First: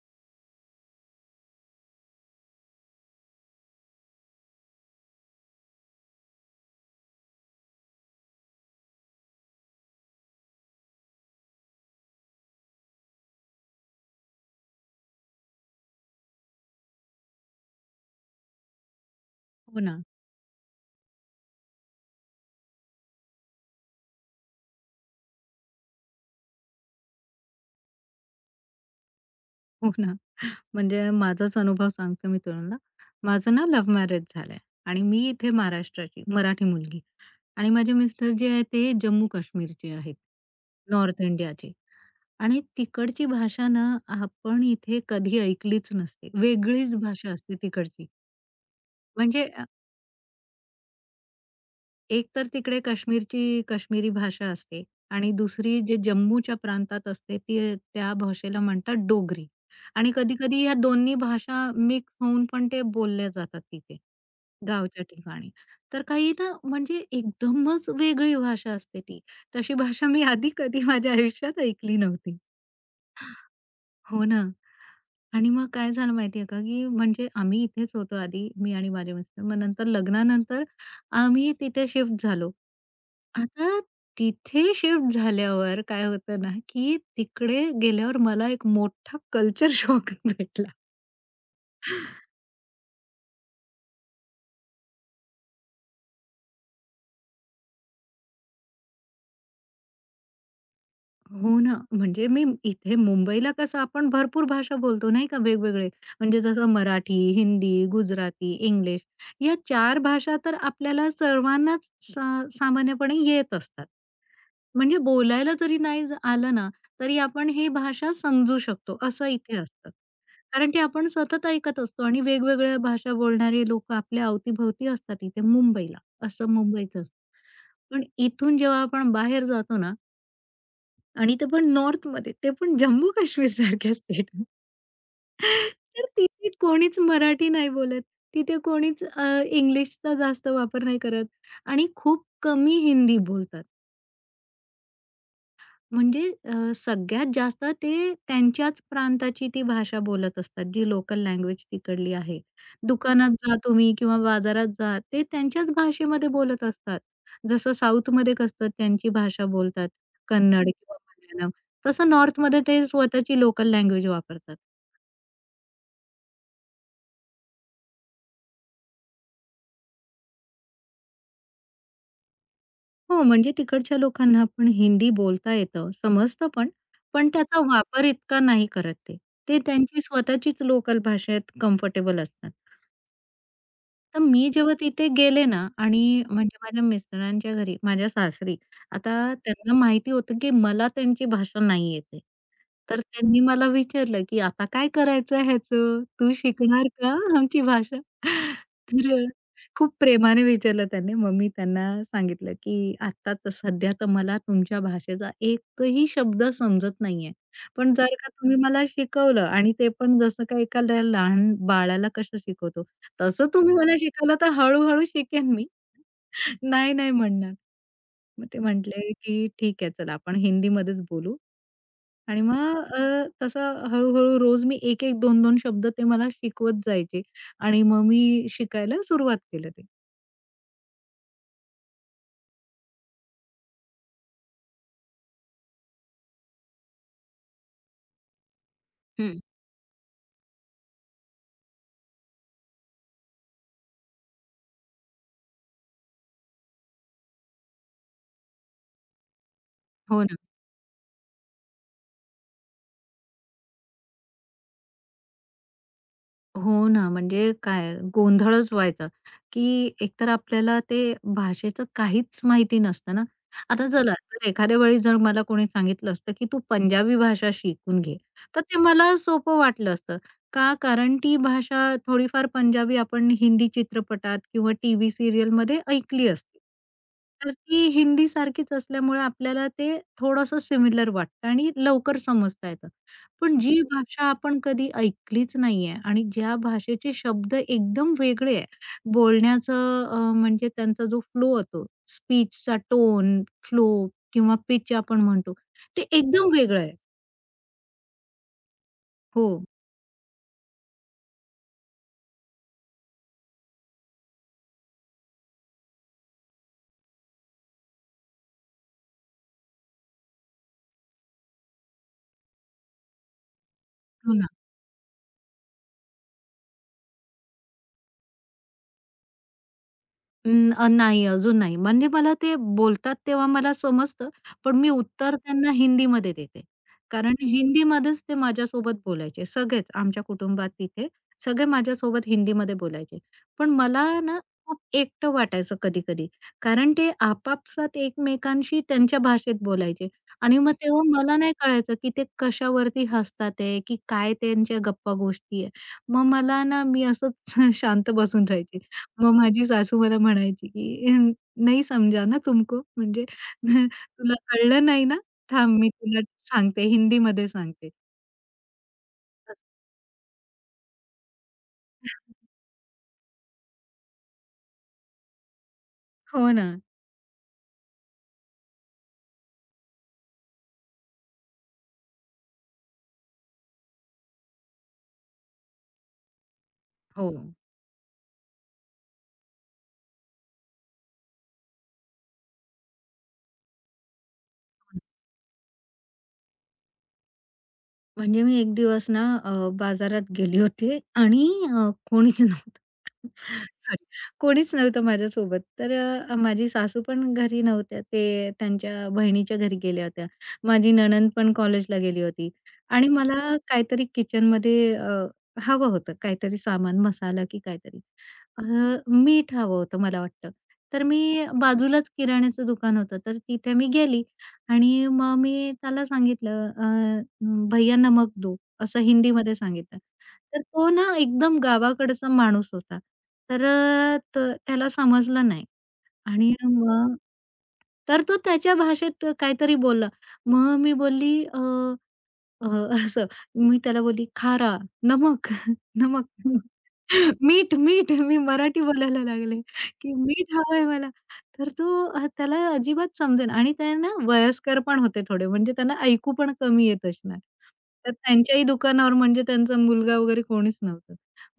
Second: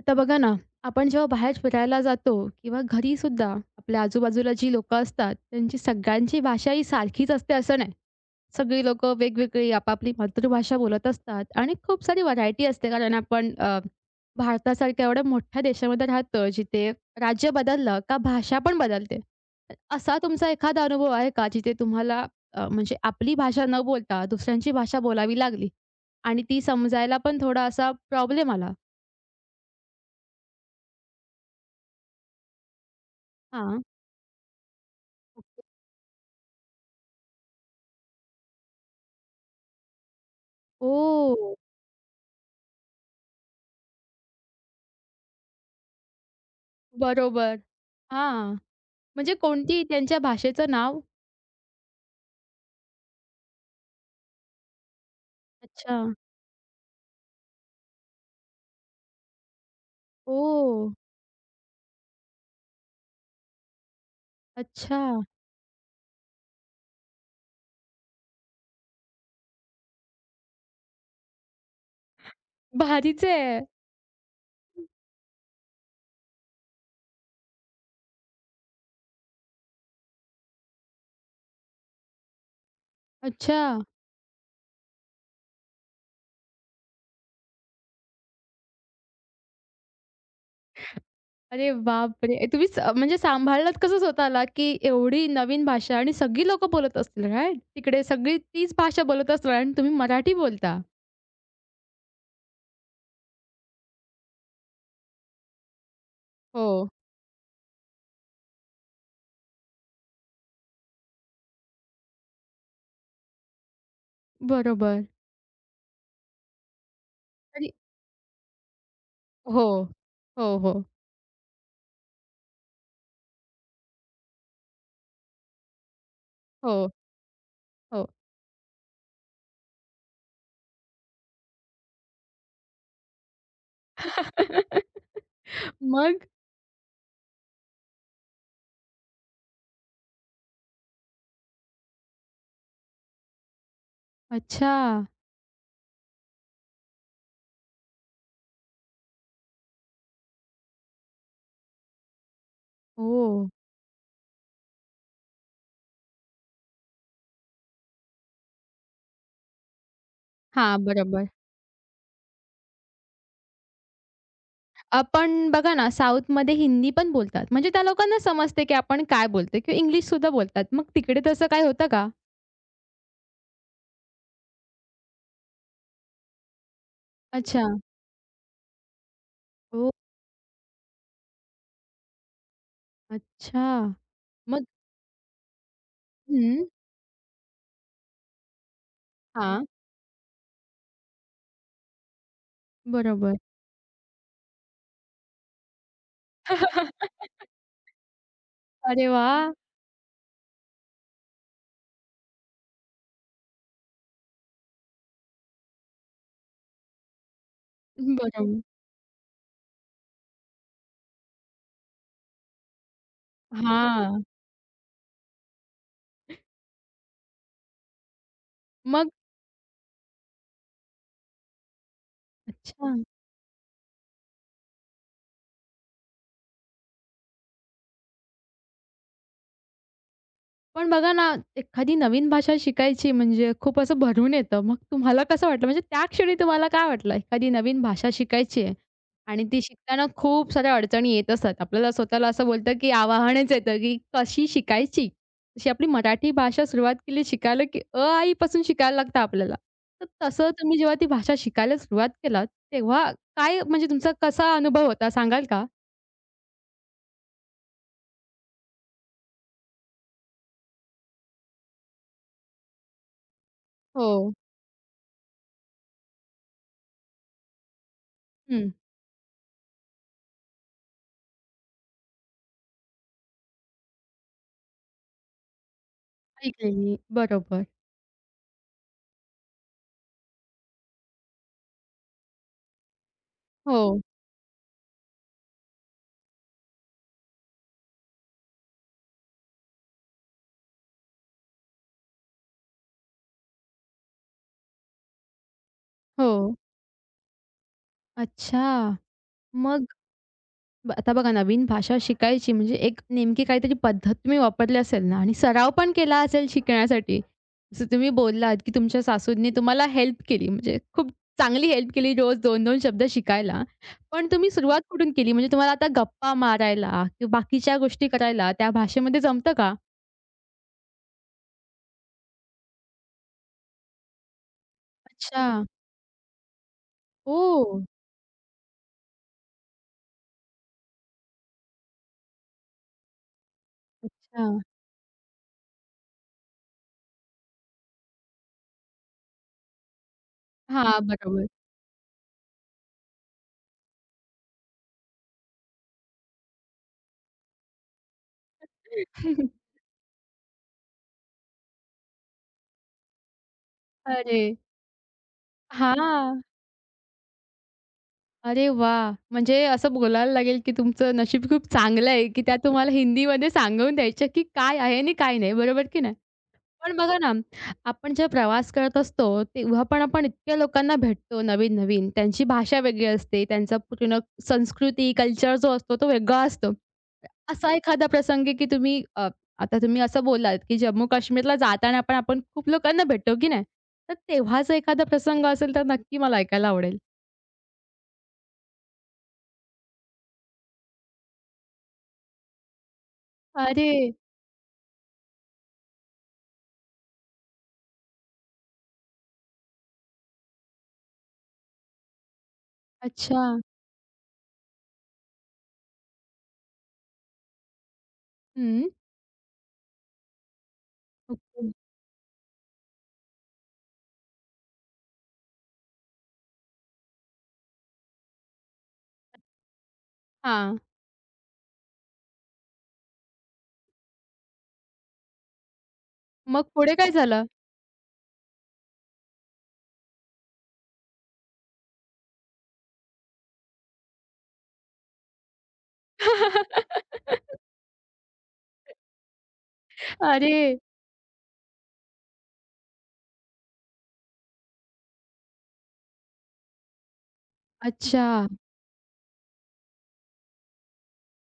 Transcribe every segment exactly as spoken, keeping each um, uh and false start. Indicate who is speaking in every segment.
Speaker 1: आता बघा ना, आपण जेव्हा बाहेर फिरायला जातो किंवा घरी सुद्धा आपल्या आजूबाजूला जी लोकं असतात, त्यांची सगळ्यांची भाषा ही सारखीच असते असं नाही. सगळी लोकं वेगवेगळी आपापली मातृभाषा बोलत असतात आणि खूप सारी व्हरायटी असते. कारण आपण अ, भारतासारख्या एवढ्या मोठ्या देशामध्ये राहतो, जिथे राज्य बदललं का भाषा पण बदलते.
Speaker 2: हो ना,
Speaker 1: असा तुमचा एखादा अनुभव आहे का, जिथे तुम्हाला अ, म्हणजे आपली भाषा न बोलता दुसऱ्यांची भाषा बोलावी लागली आणि ती समजायला पण थोडा असा प्रॉब्लेम आला?
Speaker 2: हो ना. म्हणजे माझाच अनुभव सांगते मी तुम्हाला. माझं ना
Speaker 1: हां.
Speaker 2: लव्ह मॅरेज झालंय आणि मी इथे महाराष्ट्राची, मराठी मुलगी आणि माझे मिस्टर जे आहेत ते जम्मू-काश्मीरचे आहेत, नॉर्थ
Speaker 1: ओह!
Speaker 2: इंडियाचे आणि तिकडची भाषा ना आपण इथे कधी ऐकलीच नसते. वेगळीच भाषा असते
Speaker 1: बरोबर.
Speaker 2: तिकडची.
Speaker 1: हां. म्हणजे
Speaker 2: म्हणजे
Speaker 1: कोणती त्यांच्या भाषेचं नाव?
Speaker 2: एक तर तिकडे काश्मीरची काश्मीरी भाषा असते आणि दुसरी जे
Speaker 1: अच्छा.
Speaker 2: जम्मूच्या प्रांतात असते ती त्या भाषेला म्हणतात डोगरी आणि कधी-कधी ह्या
Speaker 1: ओ,
Speaker 2: दोन्ही भाषा मिक्स होऊन पण ते बोलल्या जातात तिथे,
Speaker 1: अच्छा.
Speaker 2: गावच्या ठिकाणी. तर काही ना म्हणजे एकदमच वेगळी भाषा असते ती. तशी भाषा मी आधी कधी माझ्या आयुष्यात ऐकली नव्हती.
Speaker 1: भारीच आहे.
Speaker 2: हो ना. आणि मग काय झालं माहितीये का, की म्हणजे आम्ही इथेच होतो आधी, मी आणि माझे मिस्टर. मग नंतर लग्नानंतर आम्ही तिथे शिफ्ट झालो.
Speaker 1: अच्छा.
Speaker 2: आता तिथे शिफ्ट झाल्यावर काय होतं ना, की तिकडे गेल्यावर मला एक मोठा कल्चर शॉक भेटला.
Speaker 1: अरे बापरे! ए, तुम्ही स म्हणजे सांभाळलात कसं स्वतःला, की एवढी नवीन भाषा आणि सगळी लोकं बोलत असतील राइट? तिकडे सगळी तीच भाषा बोलत असणार आणि तुम्ही मराठी बोलता.
Speaker 2: हो ना. म्हणजे मी इथे मुंबईला कसं आपण भरपूर भाषा बोलतो नाही का वेगवेगळे. म्हणजे जसं
Speaker 1: हो.
Speaker 2: मराठी, हिंदी, गुजराती, इंग्लिश या चार भाषा तर आपल्याला सर्वांनाच सा सामान्यपणे येत असतात. म्हणजे
Speaker 1: बरोबर.
Speaker 2: बोलायला जरी नाही ज आलं ना, तरी आपण
Speaker 1: आणि
Speaker 2: हे भाषा समजू शकतो असं इथे
Speaker 1: हो.
Speaker 2: असतं.
Speaker 1: हो,
Speaker 2: कारण की
Speaker 1: हो.
Speaker 2: आपण सतत ऐकत असतो आणि वेगवेगळ्या भाषा बोलणारे लोकं आपल्या अवतीभोवती असतात इथे मुंबईला, असं
Speaker 1: हो,
Speaker 2: मुंबईचं असतं. पण
Speaker 1: हो.
Speaker 2: इथून जेव्हा आपण बाहेर जातो ना, आणि ते पण नॉर्थमध्ये, ते पण जम्मू-काश्मीर सारख्या स्टेट. तर
Speaker 1: मग?
Speaker 2: तिथे कोणीच मराठी नाही बोलत. तिथे कोणीच अ, इंग्लिशचा जास्त वापर नाही करत आणि खूप कमी हिंदी बोलतात.
Speaker 1: अच्छा.
Speaker 2: म्हणजे अ, सगळ्यात जास्त ते त्यांच्याच प्रांताची ती भाषा बोलत असतात, जी लोकल लँग्वेज तिकडली आहे. दुकानात
Speaker 1: ओह!
Speaker 2: जा तुम्ही किंवा बाजारात जा, ते त्यांच्याच भाषेमध्ये बोलत असतात. जसं साऊथमध्ये कसं त्यांची भाषा बोलतात, कन्नड
Speaker 1: हां,
Speaker 2: किंवा
Speaker 1: बरोबर.
Speaker 2: मल्याळम. तसं नॉर्थमध्ये ते स्वतःची लोकल लँग्वेज वापरतात.
Speaker 1: अ, पण बघा ना, साऊथमध्ये हिंदी पण बोलतात. म्हणजे त्या लोकांना समजते, की आपण काय बोलतोय किंवा इंग्लिशसुद्धा बोलतात. मग तिकडे तसं काय होतं का?
Speaker 2: हो, म्हणजे तिकडच्या लोकांना पण हिंदी बोलता येतं, समजतं पण, पण त्याचा
Speaker 1: अच्छा.
Speaker 2: वापर इतका नाही करत ते. ते
Speaker 1: ओह!
Speaker 2: त्यांची स्वतःचीच लोकल भाषेत कम्फर्टेबल असतात.
Speaker 1: अच्छा.
Speaker 2: तर मी
Speaker 1: मग
Speaker 2: जेव्हा तिथे गेले ना आणि म्हणजे
Speaker 1: हं.
Speaker 2: माझ्या मिस्टरांच्या घरी, माझ्या सासरी. आता
Speaker 1: हां.
Speaker 2: त्यांना माहिती होतं, की मला त्यांची भाषा नाही येते. तर
Speaker 1: बरोबर.
Speaker 2: त्यांनी मला विचारलं, की "आता काय करायचं ह्याचं? तू शिकणार का आमची भाषा?"
Speaker 1: अरे
Speaker 2: तर
Speaker 1: वाह!
Speaker 2: खूप प्रेमाने विचारलं त्यांनी. मग मी त्यांना सांगितलं, की "आत्ता तर सध्या तर मला तुमच्या भाषेचा एकही शब्द समजत नाहीये. पण जर का तुम्ही
Speaker 1: बरोबर.
Speaker 2: मला शिकवलं आणि ते पण जसं का एका लहान बाळाला कसं शिकवतो, तसं तुम्ही मला
Speaker 1: हां.
Speaker 2: शिकवलं तर हळू-हळू शिकेन मी. नाही, नाही म्हणणार. मग ते
Speaker 1: मग
Speaker 2: म्हटले, की "ठीक आहे चला आपण हिंदीमध्येच बोलू." आणि मग
Speaker 1: अच्छा.
Speaker 2: अ, तसं हळू रोज मी एक एक दोन-दोन शब्द ते मला शिकवत जायचे आणि मग मी शिकायला सुरुवात केलं ते.
Speaker 1: पण बघा ना, एखादी नवीन भाषा शिकायची म्हणजे खूप असं भरून येतं. मग तुम्हाला कसं वाटलं? म्हणजे त्या क्षणी तुम्हाला काय वाटलं? एखादी नवीन भाषा शिकायची आहे.
Speaker 2: हं.
Speaker 1: आणि ती शिकताना खूप साऱ्या अडचणी येत असतात. आपल्याला स्वतःला असं बोलतं, की आवाहनच येतं, की कशी शिकायची? जशी आपली मराठी भाषा सुरुवात केली शिकायला, की अ, आ, इ पासून शिकायला लागतं आपल्याला. तर
Speaker 2: हो.
Speaker 1: तसं तुम्ही जेव्हा ती भाषा शिकायला सुरुवात केलात, तेव्हा काय म्हणजे तुमचा कसा अनुभव होता सांगाल का?
Speaker 2: हो ना, म्हणजे काय गोंधळच व्हायचा, की एकतर आपल्याला ते भाषेचं काहीच माहिती नसतं ना. आता चला
Speaker 1: हो.
Speaker 2: तर एखाद्या वेळी जर मला कोणी सांगितलं असतं, की तू पंजाबी भाषा शिकून घे, तर
Speaker 1: हं.
Speaker 2: ते मला सोपं वाटलं असतं. का? कारण ती भाषा थोडीफार पंजाबी आपण हिंदी चित्रपटात किंवा टीव्ही सीरियलमध्ये ऐकली असते.
Speaker 1: ऐकलेली.
Speaker 2: तर
Speaker 1: बरोबर.
Speaker 2: ती हिंदीसारखीच असल्यामुळे आपल्याला ते थोडंसं सिमिलर वाटतं आणि लवकर समजता येतं. पण जी
Speaker 1: हो.
Speaker 2: भाषा आपण कधी ऐकलीच नाहीये आणि ज्या भाषेचे शब्द एकदम वेगळे आहे, बोलण्याचं अ, म्हणजे त्यांचा जो फ्लो होतो, स्पीचचा टोन, फ्लो किंवा पिच आपण म्हणतो, ते
Speaker 1: हो.
Speaker 2: एकदम वेगळं आहे.
Speaker 1: अच्छा.
Speaker 2: हो,
Speaker 1: मग ब आता बघा नवीन भाषा शिकायची म्हणजे एक नेमकी काहीतरी पद्धत तुम्ही वापरली असेल ना आणि सराव पण केला असेल शिकण्यासाठी. जसं तुम्ही बोललात, की तुमच्या सासूंनी तुम्हाला हेल्प केली म्हणजे खूप चांगली हेल्प केली रोज दोन दोन शब्द शिकायला. पण
Speaker 2: हो
Speaker 1: तुम्ही सुरुवात कुठून केली? म्हणजे तुम्हाला आता गप्पा मारायला किंवा बाकीच्या गोष्टी करायला त्या भाषेमध्ये जमतं का?
Speaker 2: अं, अ, नाही, अजून नाही. म्हणजे मला ते बोलतात तेव्हा मला समजतं, पण मी उत्तर
Speaker 1: अच्छा.
Speaker 2: त्यांना हिंदीमध्ये देते. कारण
Speaker 1: ओह!
Speaker 2: हिंदीमध्येच ते माझ्यासोबत बोलायचे. सगळेच आमच्या कुटुंबात तिथे सगळे माझ्यासोबत हिंदीमध्ये बोलायचे. पण मला ना
Speaker 1: अच्छा.
Speaker 2: खूप एकटं वाटायचं कधी-कधी. कारण ते आपापसात एकमेकांशी त्यांच्या भाषेत बोलायचे आणि मग
Speaker 1: हां,
Speaker 2: तेव्हा मला
Speaker 1: बरोबर.
Speaker 2: नाही कळायचं, की ते कशावरती हसतात आहे, की काय त्यांच्या गप्पा गोष्टी आहे. मग मला ना मी असंच शांत बसून राहायचे. मग माझी सासू मला म्हणायची, की "अ, नहीं समझा ना तुमको म्हणजे तुला
Speaker 1: अरे!
Speaker 2: कळलं नाही ना? थांब मी तुला
Speaker 1: हां.
Speaker 2: सांगते, हिंदीमध्ये सांगते."
Speaker 1: अरे वाह!
Speaker 2: अ
Speaker 1: म्हणजे असं बोलायला लागेल, की तुमचं नशीब खूप चांगलं आहे, की त्या तुम्हाला हिंदीमध्ये सांगून द्यायच्या, की काय आहे आणि काय नाही. बरोबर की नाही?
Speaker 2: हो ना.
Speaker 1: पण बघा ना, आपण जेव्हा प्रवास करत असतो, तेव्हा पण आपण इतक्या लोकांना भेटतो नवीन-नवीन. त्यांची भाषा वेगळी असते, त्यांचा पूर्ण संस्कृती, कल्चर जो असतो तो वेगळा असतो.
Speaker 2: हो.
Speaker 1: असा एखादा प्रसंग आहे, की तुम्ही अ, आता तुम्ही असं बोललात, की जम्मू काश्मीरला जाताना पण आपण खूप लोकांना भेटतो की नाही? तर तेव्हाचा एखादा प्रसंग असेल तर नक्की मला ऐकायला आवडेल.
Speaker 2: म्हणजे मी एक दिवस ना अ, बाजारात गेली होती आणि अ, कोणीच नव्हतं.
Speaker 1: अरे!
Speaker 2: सॉरी. कोणीच नव्हतं माझ्यासोबत. तर अ, माझी सासू पण घरी नव्हत्या. ते त्यांच्या बहिणीच्या घरी गेल्या होत्या. माझी नणंद पण कॉलेजला गेली होती आणि
Speaker 1: अच्छा.
Speaker 2: मला काहीतरी किचनमध्ये अ, हवं होतं काहीतरी सामान, मसाला की काहीतरी. अ,
Speaker 1: हं.
Speaker 2: मीठ हवं होतं मला वाटतं. तर मी
Speaker 1: ओके.
Speaker 2: बाजूलाच किराण्याचं दुकान होतं. तर तिथे मी गेली. आणि मग मी त्याला सांगितलं अ, "भैय्या नमक दो" असं हिंदीमध्ये सांगितलं. तर
Speaker 1: हां.
Speaker 2: तो ना एकदम गावाकडचा माणूस होता. तर अ, त त्याला समजलं नाही आणि
Speaker 1: मग पुढे काय
Speaker 2: मग
Speaker 1: झालं?
Speaker 2: तर तो त्याच्या भाषेत काहीतरी बोलला. मग मी बोलली अ अ, असं मी त्याला बोलली, "खारा, नमक, नमक, नमक, मीठ, मीठ." मी मराठी बोलायला लागले, की "मीठ
Speaker 1: अरे!
Speaker 2: हवंय मला." तर तो अ, त्याला अजिबात समजेना आणि ते ना वयस्कर पण होते थोडे, म्हणजे त्यांना ऐकू पण कमी येत असणार. तर
Speaker 1: अच्छा.
Speaker 2: त्यांच्याही दुकानावर म्हणजे त्यांचा मुलगा वगैरे कोणीच नव्हतं.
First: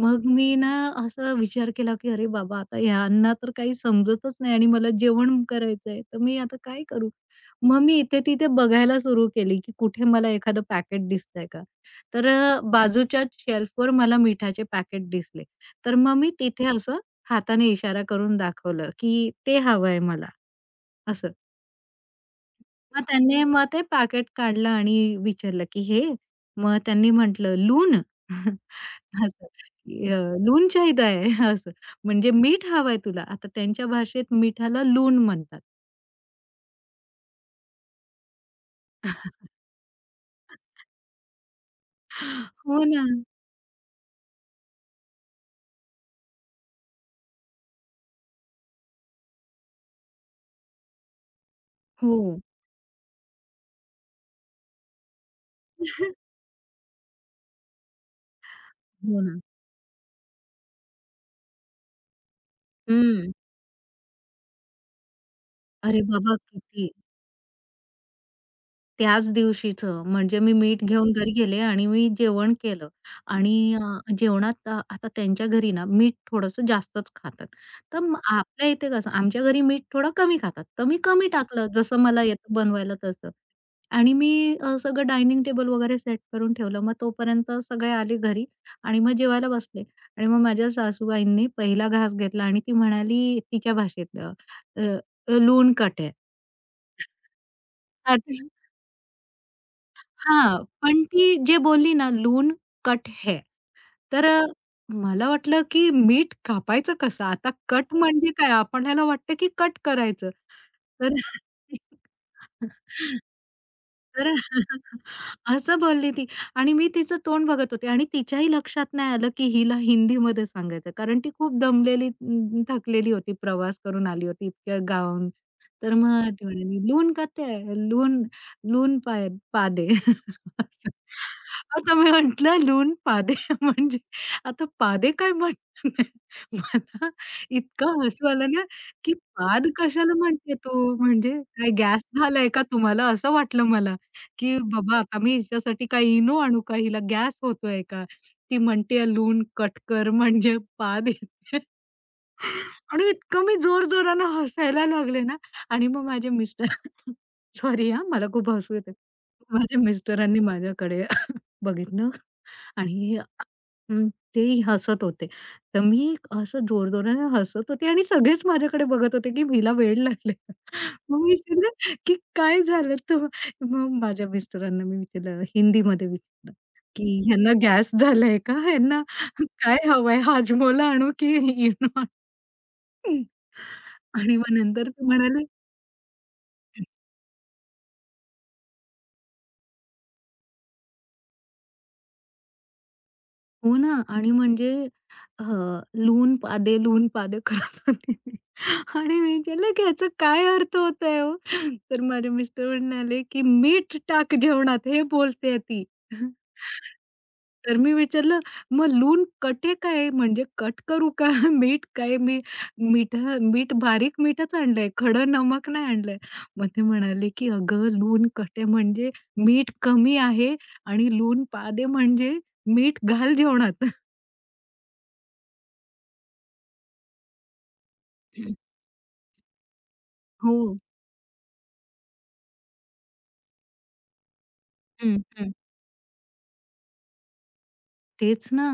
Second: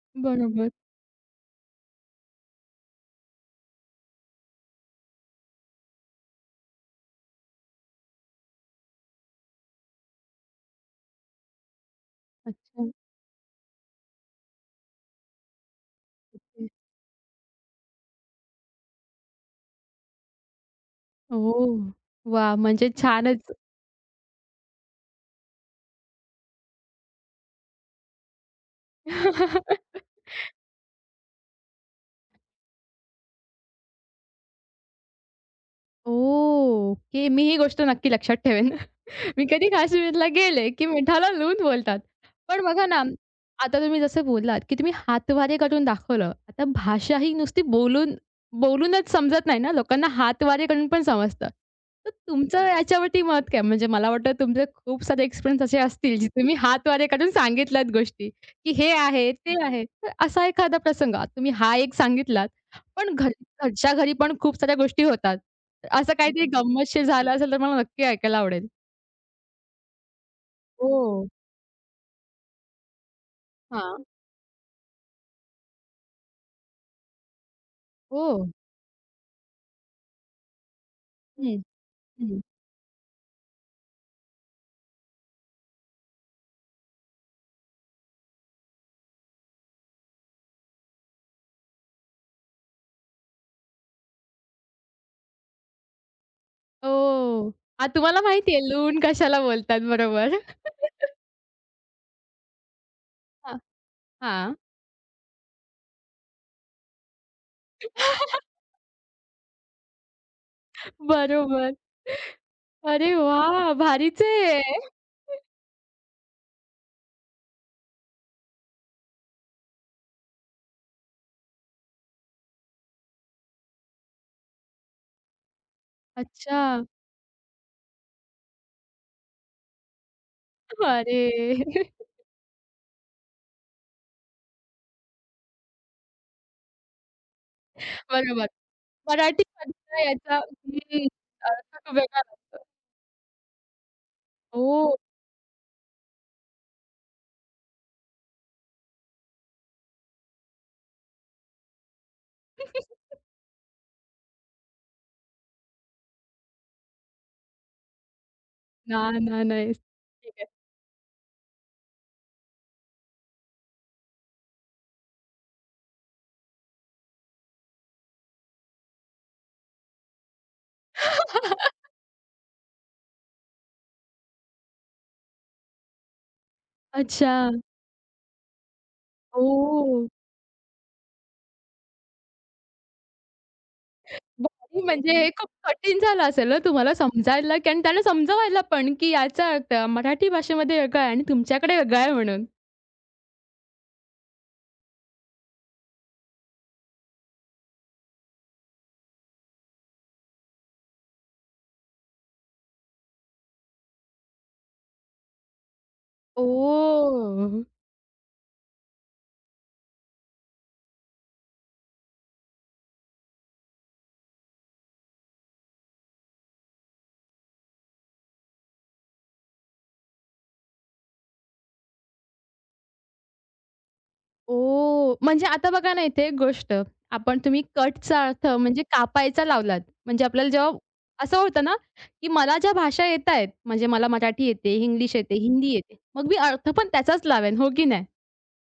Speaker 2: मग मी
Speaker 1: बरोबर.
Speaker 2: ना असा विचार केला, की "अरे बाबा, आता ह्यांना तर काही समजतच नाही आणि मला जेवण करायचंय, तर मी आता काय करू?" मग मी इथे-तिथे बघायला सुरू केली, की कुठे मला एखादं पॅकेट दिसतंय का? तर अ,
Speaker 1: अच्छा.
Speaker 2: बाजूच्याच शेल्फवर मला मिठाचे पॅकेट दिसले. तर मग मी
Speaker 1: ओके.
Speaker 2: तिथे असं हाताने इशारा करून दाखवलं, की ते हवंय मला असं.
Speaker 1: ओह! वाह! म्हणजे
Speaker 2: मग त्यांनी
Speaker 1: छानच.
Speaker 2: मग ते पॅकेट काढलं आणि विचारलं, की "हे?" मग त्यांनी म्हटलं, "लून." असं, की अ, "लून चाहिदा है." असं. म्हणजे मीठ हवंय तुला. आता त्यांच्या भाषेत मिठाला लून म्हणतात.
Speaker 1: ओह! ओके. मी ही गोष्ट नक्की लक्षात ठेवेन. मी कधी काश्मीरला गेले, की मिठाला "लून" बोलतात. पण
Speaker 2: हो
Speaker 1: बघा ना,
Speaker 2: ना.
Speaker 1: आता तुम्ही जसं बोललात, की तुम्ही हातवारे करून दाखवलं. आता भाषा ही नुसती बोलून बोलूनच समजत नाही ना, लोकांना हातवारे करून पण समजतं. तर
Speaker 2: हो.
Speaker 1: तुमचं याच्यावरती मत काय? म्हणजे मला वाटतं तुमचे खूप सारे एक्सपिरियन्स असे असतील, जे तुम्ही हातवारे काढून सांगितल्यात गोष्टी, की हे
Speaker 2: हो
Speaker 1: आहे,
Speaker 2: ना.
Speaker 1: ते आहे. तर असा एखादा प्रसंग आता तुम्ही हा एक सांगितलात, पण घर
Speaker 2: हं.
Speaker 1: घरच्या घरी पण खूप साऱ्या गोष्टी होतात.
Speaker 2: अरे
Speaker 1: असं
Speaker 2: बाबा!
Speaker 1: काहीतरी
Speaker 2: किती
Speaker 1: गंमतशीर झालं असेल तर मला नक्की ऐकायला आवडेल.
Speaker 2: त्याच दिवशीचं. म्हणजे मी मीठ घेऊन
Speaker 1: हो.
Speaker 2: घरी गेले आणि मी जेवण केलं आणि
Speaker 1: हां.
Speaker 2: अ, जेवणात अ, आता त्यांच्या घरी ना मीठ थोडंसं जास्तच खातात. तर मग
Speaker 1: ओह!
Speaker 2: आपल्या इथे कसं आमच्या घरी मीठ थोडं कमी खातात. तर मी कमी
Speaker 1: हं,
Speaker 2: टाकलं जसं मला
Speaker 1: हं.
Speaker 2: येतं बनवायला तसं. आणि मी अ, सगळं डायनिंग टेबल वगैरे सेट करून ठेवलं. मग तोपर्यंत सगळे आले घरी आणि मग जेवायला बसले. आणि मग माझ्या सासूबाईंनी पहिला घास घेतला आणि ती म्हणाली तिच्या भाषेत अ, अ, कट है."
Speaker 1: ओह! आ, तुम्हाला
Speaker 2: आता
Speaker 1: माहिती आहे लूण कशाला बोलतात बरोबर.
Speaker 2: हां, पण ती जे बोलली ना, "लून कट है."
Speaker 1: हां,
Speaker 2: तर अ,
Speaker 1: हां.
Speaker 2: मला वाटलं, की मीठ कापायचं कसं? आता कट म्हणजे काय? आपल्याला वाटतं, की कट करायचं. तर
Speaker 1: बरोबर. अरे वाह! भारीच
Speaker 2: तर
Speaker 1: आहे.
Speaker 2: असं बोलली ती आणि मी तिचं तोंड बघत होते आणि तिच्याही लक्षात नाही आलं, की हिला हिंदीमध्ये सांगायचं. कारण ती खूप दमलेली, अं, थकलेली होती. प्रवास करून आली होती इतक्या गावाहून. तर मग ती
Speaker 1: अच्छा.
Speaker 2: म्हणाली, "लून कते है? लून लून पाय पा दे." असं.
Speaker 1: अरे!
Speaker 2: आता मी म्हटलं, "लून पा दे" म्हणजे आता पादे काय म्हणतात? मला इतकं हसू
Speaker 1: बरोबर.
Speaker 2: आलं ना, की
Speaker 1: मराठी
Speaker 2: "पाद कशाला
Speaker 1: याचा
Speaker 2: म्हणते तू?
Speaker 1: हं,
Speaker 2: म्हणजे काय
Speaker 1: अर्थ
Speaker 2: गॅस
Speaker 1: वेगळा.
Speaker 2: झालाय का तुम्हाला?" असं वाटलं मला, की
Speaker 1: हो.
Speaker 2: बाबा आता मी हिच्यासाठी काय इनो आणू का? हिला गॅस होतोय का? ती म्हणते लून कट कर म्हणजे पाद येते. आणि इतकं मी जोरजोरानं हसायला लागले ना आणि मग माझे मिस्टर सॉरी हां, मला खूप हसू येतं.
Speaker 1: ना, ना, नाही.
Speaker 2: माझ्या
Speaker 1: ठीक
Speaker 2: मिस्टरांनी
Speaker 1: आहे.
Speaker 2: माझ्याकडे बघितलं आणि हं, तेही हसत होते. तर मी असं जोरजोराने हसत होते आणि सगळेच माझ्याकडे बघत होते, की हिला वेड लागलंय का? मग मी विचारलं, की "काय झालं?" तर मग माझ्या मिस्टरांना मी विचारलं हिंदीमध्ये विचारलं, की
Speaker 1: अच्छा.
Speaker 2: "ह्यांना गॅस झालाय का? ह्यांना काय
Speaker 1: ओह!
Speaker 2: हवंय हाजमोला आणू की इनो?" आणि मग
Speaker 1: भारी
Speaker 2: नंतर ते
Speaker 1: म्हणजे हे
Speaker 2: म्हणाले,
Speaker 1: खूप कठीण झालं असेल ना तुम्हाला समजायला, की आणि त्यांना समजवायला पण, की याचा अर्थ मराठी भाषेमध्ये वेगळा आहे आणि तुमच्याकडे वेगळा आहे म्हणून.
Speaker 2: हो ना आणि म्हणजे अ, लून पादे, लून पादे करत होते मी आणि मी विचारलं, की "ह्याचा काय अर्थ होतोय हो?" तर माझे मिस्टर म्हणाले, की "मीठ टाक जेवणात हे बोलतेय ती."
Speaker 1: ओह!
Speaker 2: तर मी विचारलं, "मग लूण कटे काय? म्हणजे कट करू का? मीठ काय मी मिठा मीठ बारीक मीठच आणलंय, खडं नमक नाही आणलंय." मग ते म्हणाले, की "अगं लूण कटे म्हणजे मीठ कमी आहे आणि लूण पादे म्हणजे मीठ घाल जेवणात.
Speaker 1: ओह! म्हणजे आता बघा ना इथे एक गोष्ट, आपण तुम्ही कटचा अर्थ म्हणजे कापायचा लावलात. म्हणजे आपल्याला
Speaker 2: हो.
Speaker 1: जेव्हा असं होतं ना, की मला ज्या भाषा येतायत, म्हणजे मला मराठी येते, इंग्लिश
Speaker 2: हं,
Speaker 1: येते,
Speaker 2: हं.
Speaker 1: हिंदी येते, मग मी अर्थ पण त्याचाच लावेन, हो की नाही?
Speaker 2: तेच ना.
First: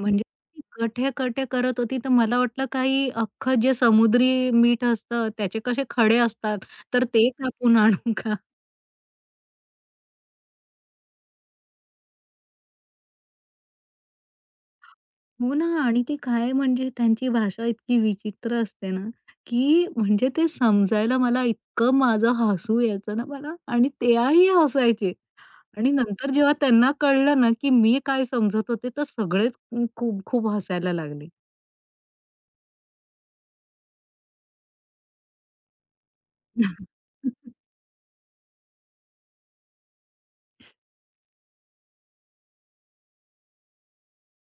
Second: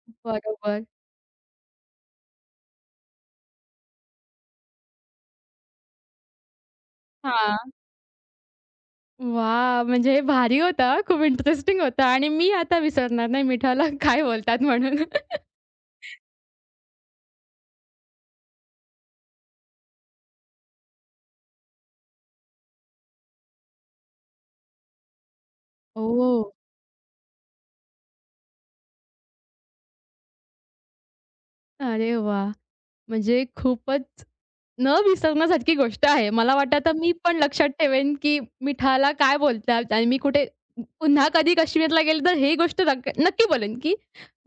Speaker 2: म्हणजे ती
Speaker 1: बरोबर.
Speaker 2: गठे-गठे करत होती, तर मला वाटलं काही अख्खं जे समुद्री मीठ असतं, त्याचे कसे खडे असतात, तर ते
Speaker 1: हां.
Speaker 2: कापून आणू का?
Speaker 1: वाह! म्हणजे हे भारी होतं हां. खूप इंटरेस्टिंग होतं आणि मी आता विसरणार नाही मिठाला काय बोलतात म्हणून.
Speaker 2: हो ना. आणि ती काय म्हणजे त्यांची भाषा इतकी विचित्र असते ना, की म्हणजे ते समजायला मला इतकं माझं हसू यायचं ना मला आणि त्याही हसायचे. आणि नंतर
Speaker 1: ओह!
Speaker 2: जेव्हा त्यांना कळलं ना, की मी काय समजत होते, तर सगळेच खूप खूप हसायला लागले.
Speaker 1: अरे वाह! म्हणजे खूपच न विसरण्यासारखी गोष्ट आहे. मला वाटतं आता मी पण लक्षात ठेवेन, की मिठाला काय बोलतात आणि मी कुठे पुन्हा कधी काश्मीरला गेले तर ही गोष्ट नक्क नक्की बोलेन, की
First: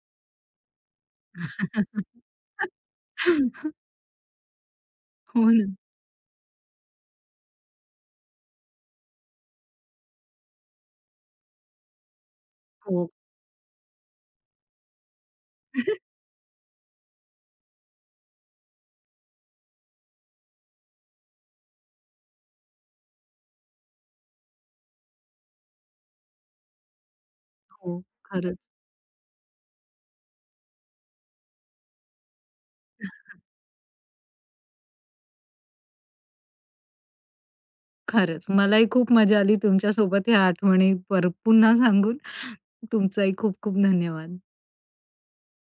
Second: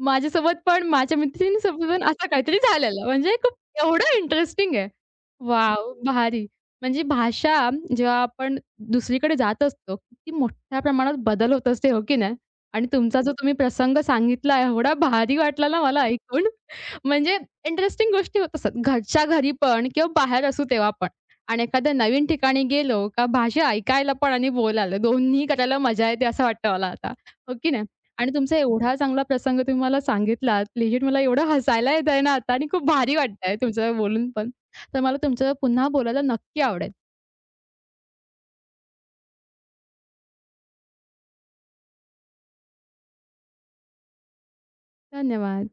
Speaker 1: माझ्यासोबत पण माझ्या मैत्रिणीसोबत पण असं काहीतरी झालेलं. म्हणजे खूप एवढं इंटरेस्टिंग आहे.
Speaker 2: हो ना.
Speaker 1: वॉव! भारी. म्हणजे भाषा जेव्हा आपण दुसरीकडे जात असतो, किती मोठ्या प्रमाणात बदल होत असते, हो की नाही? आणि
Speaker 2: हो.
Speaker 1: तुमचा जो तुम्ही प्रसंग सांगितला एवढा भारी वाटला ना मला ऐकून. म्हणजे इंटरेस्टिंग गोष्टी होत असतात. घरच्या घरी पण किंवा बाहेर असू तेव्हा पण. आणि एखाद्या नवीन ठिकाणी गेलो का भाषा ऐकायला पण आणि बोलायला दोन्ही करायला मजा येते असं वाटतं मला आता. हो की नाही?
Speaker 2: हो.
Speaker 1: आणि तुमचा
Speaker 2: खरंच,
Speaker 1: एवढा चांगला प्रसंग तुम्ही मला सांगितलात. लिजिट मला एवढं हसायला येत आहे ना आता आणि खूप भारी वाटतंय तुमचं बोलून पण. तर मला तुमच्यासोबत पुन्हा बोलायला नक्की आवडेल.
Speaker 2: खरंच. मलाही खूप मजा आली तुमच्यासोबत ह्या आठवणी पर पुन्हा सांगून. तुमचाही खूप खूप धन्यवाद.
Speaker 1: धन्यवाद.